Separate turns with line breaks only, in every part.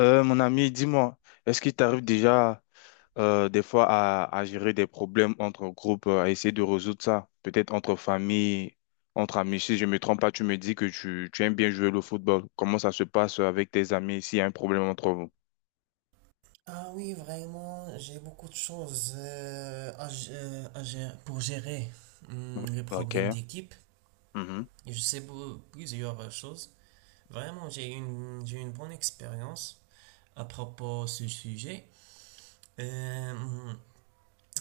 Mon ami, dis-moi, est-ce qu'il t'arrive déjà des fois à gérer des problèmes entre groupes, à essayer de résoudre ça? Peut-être entre famille, entre amis. Si je ne me trompe pas, tu me dis que tu aimes bien jouer le football. Comment ça se passe avec tes amis s'il y a un problème entre vous?
Ah oui, vraiment, j'ai beaucoup de choses pour gérer les problèmes
Ok.
d'équipe.
Mhm.
Et je sais plusieurs choses. Vraiment, j'ai une bonne expérience à propos de ce sujet. Euh, hum,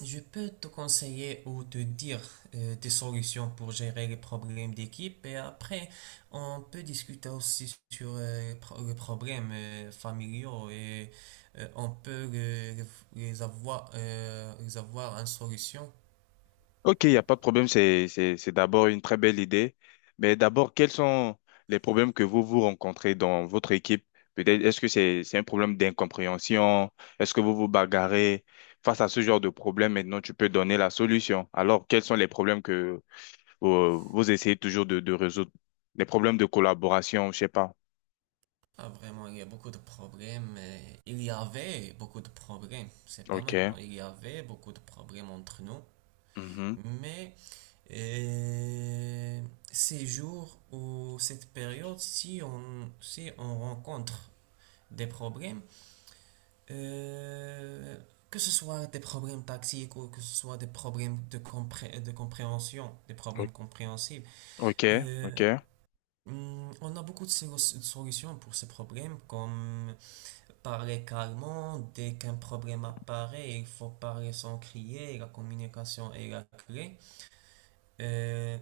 je peux te conseiller ou te dire des solutions pour gérer les problèmes d'équipe, et après on peut discuter aussi sur les problèmes familiaux, et euh, on peut les, les avoir en solution.
Ok, il n'y a pas de problème, c'est d'abord une très belle idée. Mais d'abord, quels sont les problèmes que vous vous rencontrez dans votre équipe? Peut-être, est-ce que c'est un problème d'incompréhension? Est-ce que vous vous bagarrez? Face à ce genre de problème, maintenant, tu peux donner la solution. Alors, quels sont les problèmes que vous, vous essayez toujours de résoudre? Les problèmes de collaboration, je sais pas.
Ah, vraiment, il y a beaucoup de problèmes. Il y avait beaucoup de problèmes, c'est pas
Ok.
maintenant. Il y avait beaucoup de problèmes entre nous,
Mhm.
mais Et ces jours ou cette période, si on rencontre des problèmes, euh, que ce soit des problèmes tactiques ou que ce soit des problèmes de compréhension, des
O-
problèmes compréhensibles,
Ok,
euh,
ok.
on a beaucoup de solutions pour ces problèmes, comme parler calmement. Dès qu'un problème apparaît, il faut parler sans crier, la communication est la clé. Euh,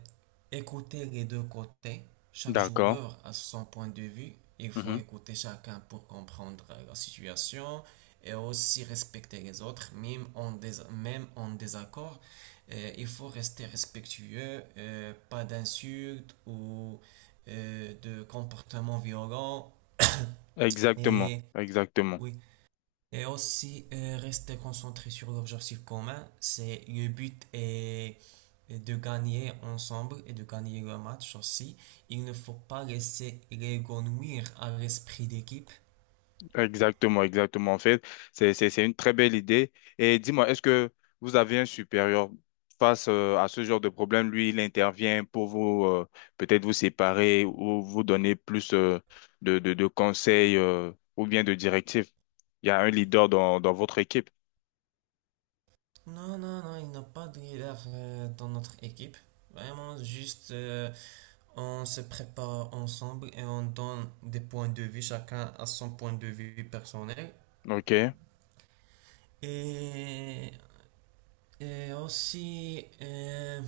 Écouter les deux côtés. Chaque
D'accord.
joueur a son point de vue. Il faut
Mhm.
écouter chacun pour comprendre la situation, et aussi respecter les autres, même en désaccord. Il faut rester respectueux, pas d'insultes ou de comportements violents.
Exactement,
Et
exactement.
oui. Et aussi, rester concentré sur l'objectif commun. C'est le but est de gagner ensemble et de gagner le match aussi. Il ne faut pas laisser l'égonouir à l'esprit d'équipe.
Exactement, exactement. En fait, c'est une très belle idée. Et dis-moi, est-ce que vous avez un supérieur face à ce genre de problème? Lui, il intervient pour vous, peut-être vous séparer ou vous donner plus de conseils ou bien de directives. Il y a un leader dans votre équipe.
Non, non, non, il n'y a pas de leader dans notre équipe. Vraiment, juste, on se prépare ensemble et on donne des points de vue, chacun à son point de vue personnel.
OK?
Et, et aussi, euh,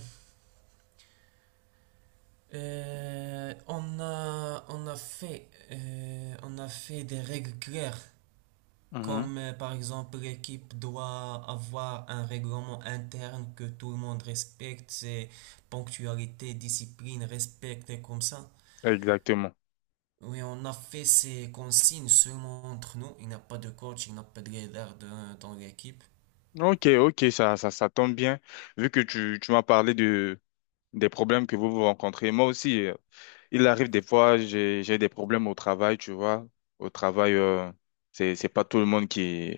Euh, on a, on a fait des règles claires,
Mhm.
comme par exemple l'équipe doit avoir un règlement interne que tout le monde respecte, c'est ponctualité, discipline, respect et comme ça.
Exactement.
Oui, on a fait ces consignes seulement entre nous. Il n'y a pas de coach, il n'y a pas de leader dans l'équipe.
Ok, ok, ça tombe bien. Vu que tu m'as parlé de, des problèmes que vous vous rencontrez, moi aussi, il arrive des fois, j'ai des problèmes au travail, tu vois. Au travail, c'est pas tout le monde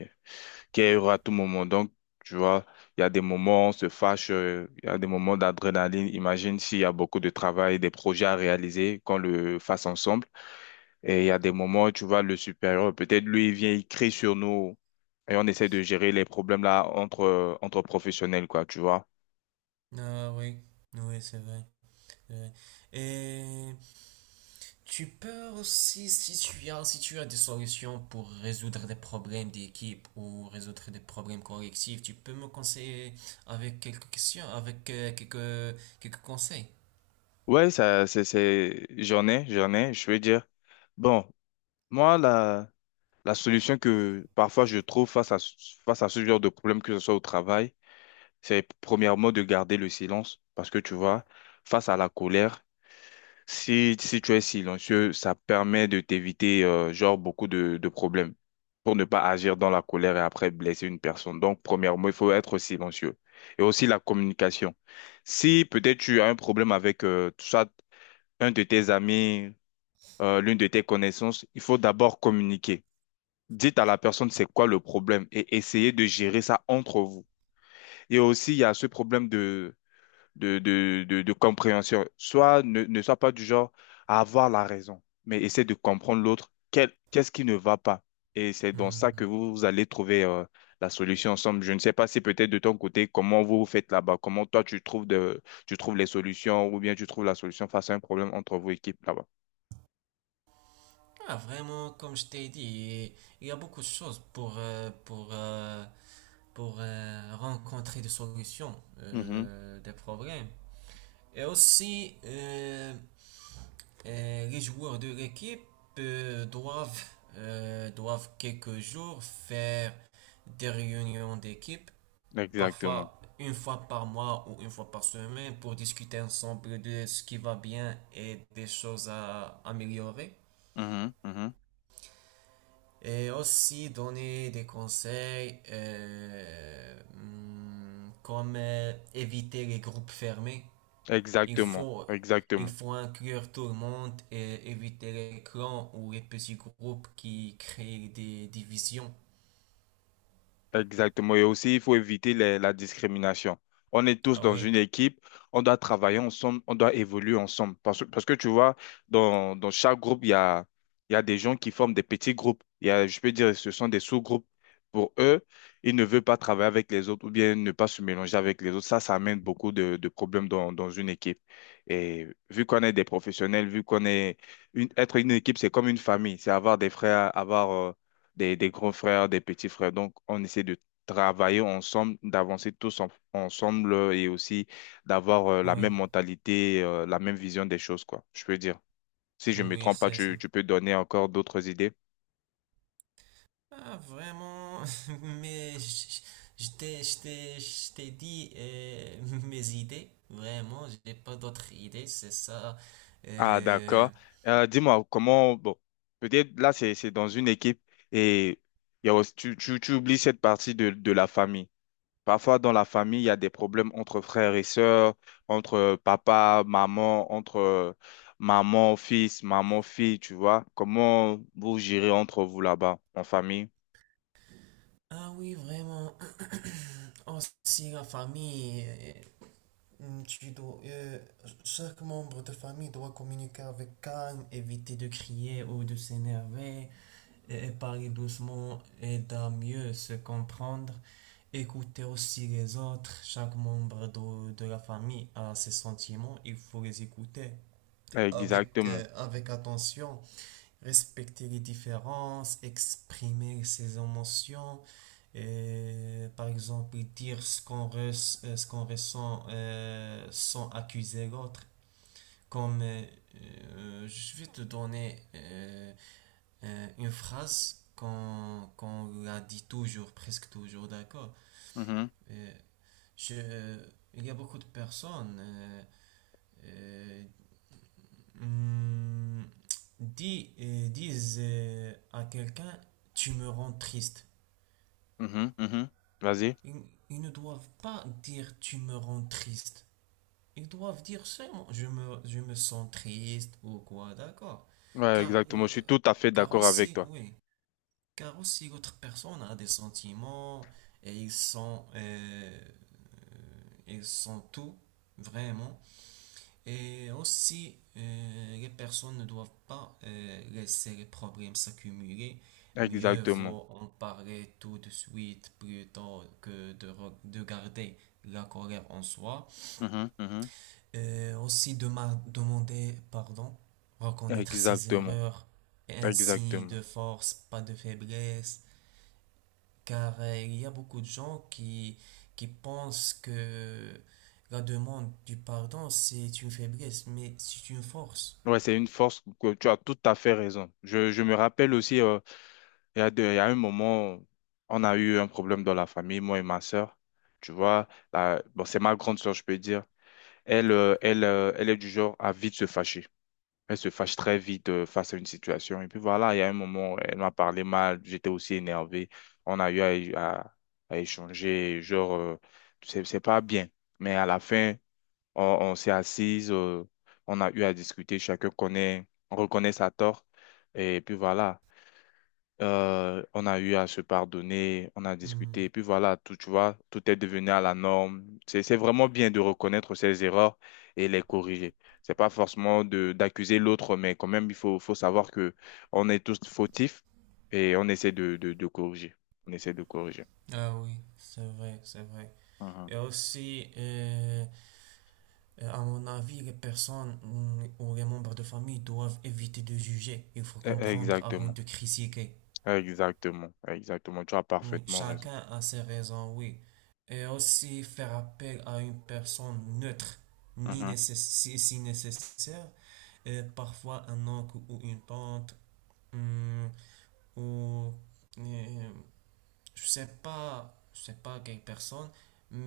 qui est heureux à tout moment. Donc, tu vois, il y a des moments on se fâche, il y a des moments d'adrénaline. Imagine s'il y a beaucoup de travail, des projets à réaliser, qu'on le fasse ensemble. Et il y a des moments où tu vois le supérieur, peut-être lui, il vient, il crie sur nous et on essaie de gérer les problèmes là entre, entre professionnels, quoi, tu vois.
Ah oui, oui, c'est vrai. C'est vrai. Tu peux aussi, si tu as des solutions pour résoudre des problèmes d'équipe ou résoudre des problèmes collectifs, tu peux me conseiller avec quelques questions, avec quelques, quelques conseils.
Ouais, ça, c'est, j'en ai, je veux dire. Bon, moi, la solution que parfois je trouve face à, face à ce genre de problème, que ce soit au travail, c'est premièrement de garder le silence parce que tu vois, face à la colère, si tu es silencieux, ça permet de t'éviter genre beaucoup de problèmes pour ne pas agir dans la colère et après blesser une personne. Donc, premièrement, il faut être silencieux. Et aussi la communication. Si peut-être tu as un problème avec soit un de tes amis, l'une de tes connaissances, il faut d'abord communiquer. Dites à la personne c'est quoi le problème et essayez de gérer ça entre vous. Et aussi, il y a ce problème de compréhension. Soit ne sois pas du genre à avoir la raison, mais essaie de comprendre l'autre. Quel, qu'est-ce qui ne va pas? Et c'est dans ça que
Hmm.
vous allez trouver la solution ensemble. Je ne sais pas si peut-être de ton côté, comment vous vous faites là-bas, comment toi tu trouves de, tu trouves les solutions ou bien tu trouves la solution face à un problème entre vos équipes là-bas.
Ah, vraiment, comme je t'ai dit, il y a beaucoup de choses pour rencontrer des solutions,
Mhm.
des problèmes. Et aussi, les joueurs de l'équipe euh, doivent, doivent quelques jours faire des réunions d'équipe,
Exactement.
parfois une fois par mois ou une fois par semaine, pour discuter ensemble de ce qui va bien et des choses à améliorer.
Mhm, mhm.
Et aussi donner des conseils comme éviter les groupes fermés. Il
Exactement.
faut, il
Exactement.
faut inclure tout le monde et éviter les clans ou les petits groupes qui créent des divisions.
Exactement. Et aussi, il faut éviter la discrimination. On est tous
Ah
dans une
oui,
équipe, on doit travailler ensemble, on doit évoluer ensemble. Parce que tu vois, dans chaque groupe, il y a des gens qui forment des petits groupes. Il y a, je peux dire, ce sont des sous-groupes. Pour eux, ils ne veulent pas travailler avec les autres ou bien ne pas se mélanger avec les autres. Ça amène beaucoup de problèmes dans une équipe. Et vu qu'on est des professionnels, vu qu'on est être une équipe, c'est comme une famille. C'est avoir des frères, avoir des grands frères, des petits frères. Donc, on essaie de travailler ensemble, d'avancer tous ensemble et aussi d'avoir la
oui,
même mentalité, la même vision des choses, quoi, je peux dire. Si je me
oui,
trompe pas,
c'est
tu,
ça.
tu peux donner encore d'autres idées.
Ah vraiment, mais je t'ai dit mes idées. Vraiment, j'ai pas d'autres idées, c'est ça.
Ah, d'accord.
Euh,
Dis-moi, comment, bon, peut-être là, c'est dans une équipe et il y a tu oublies cette partie de la famille. Parfois, dans la famille, il y a des problèmes entre frères et sœurs, entre papa, maman, entre maman, fils, maman, fille, tu vois. Comment vous gérez entre vous là-bas, en famille?
Ah oui, vraiment. Aussi la famille. Hmm, Tu dois, euh, chaque membre de famille doit communiquer avec calme, éviter de crier ou de s'énerver, et parler doucement aide à mieux se comprendre. Écouter aussi les autres, chaque membre de la famille a ses sentiments, il faut les écouter avec,
Exactement.
avec attention, respecter les différences, exprimer ses émotions, et par exemple dire ce qu'on ressent sans accuser l'autre. Comme je vais te donner une phrase qu'on la dit toujours, presque toujours, d'accord?
Mhm,
Euh, je, euh, il y a beaucoup de personnes euh, Hum, disent à quelqu'un, tu me rends triste.
mhm, mhm. Vas-y.
Ils, ils ne doivent pas dire, tu me rends triste. Ils doivent dire seulement, je me sens triste ou quoi, d'accord.
Ouais,
Car,
exactement. Je
euh,
suis tout à fait
car
d'accord avec
aussi,
toi.
oui, car aussi l'autre personne a des sentiments et ils sont tout, vraiment. Et aussi, les personnes ne doivent pas laisser les problèmes s'accumuler. Mieux
Exactement.
vaut en parler tout de suite plutôt que de garder la colère en soi.
Mhm, mhm.
Aussi, de demander pardon, reconnaître ses
Exactement.
erreurs, et ainsi
Exactement.
de force, pas de faiblesse. Car il y a beaucoup de gens qui pensent que la demande du pardon, c'est une faiblesse, mais c'est une force.
Ouais, c'est une force que tu as tout à fait raison. Je me rappelle aussi. Il y a il y a un moment, on a eu un problème dans la famille, moi et ma sœur. Tu vois, bon, c'est ma grande sœur, je peux dire. Elle est du genre à vite se fâcher. Elle se fâche très vite face à une situation. Et puis voilà, il y a un moment, elle m'a parlé mal, j'étais aussi énervé. On a eu à, à- à échanger, genre, c'est pas bien. Mais à la fin, on s'est assises, on a eu à discuter, on reconnaît sa tort. Et puis voilà. On a eu à se pardonner, on a discuté, et
Hmm.
puis voilà, tout, tu vois, tout est devenu à la norme. C'est vraiment bien de reconnaître ses erreurs et les corriger. C'est pas forcément de, d'accuser l'autre, mais quand même, il faut, faut savoir que on est tous fautifs et on essaie de corriger. On essaie de corriger.
Ah oui, c'est vrai, c'est vrai.
Mhm.
Et aussi, à mon avis, les personnes ou les membres de famille doivent éviter de juger. Il faut comprendre avant
Exactement,
de critiquer.
exactement, exactement. Tu as
Oui,
parfaitement raison.
chacun a ses raisons, oui. Et aussi, faire appel à une personne neutre, ni nécess- si nécessaire, parfois un oncle ou une tante, mm, ou, euh, je sais pas quelle personne,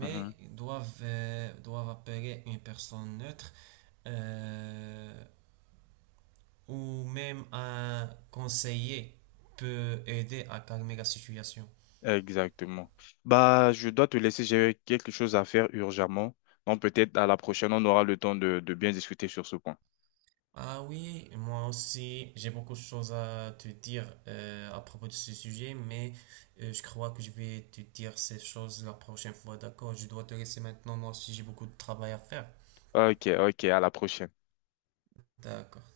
Mhm. Mhm.
doivent appeler une personne neutre euh, ou même un conseiller peut aider à calmer la situation.
Exactement. Bah, je dois te laisser, j'ai quelque chose à faire urgemment. Donc peut-être à la prochaine, on aura le temps de bien discuter sur ce point.
Ah oui, moi aussi, j'ai beaucoup de choses à te dire à propos de ce sujet, mais je crois que je vais te dire ces choses la prochaine fois, d'accord? Je dois te laisser maintenant, moi aussi j'ai beaucoup de travail à faire.
Ok, ok, à la prochaine.
D'accord.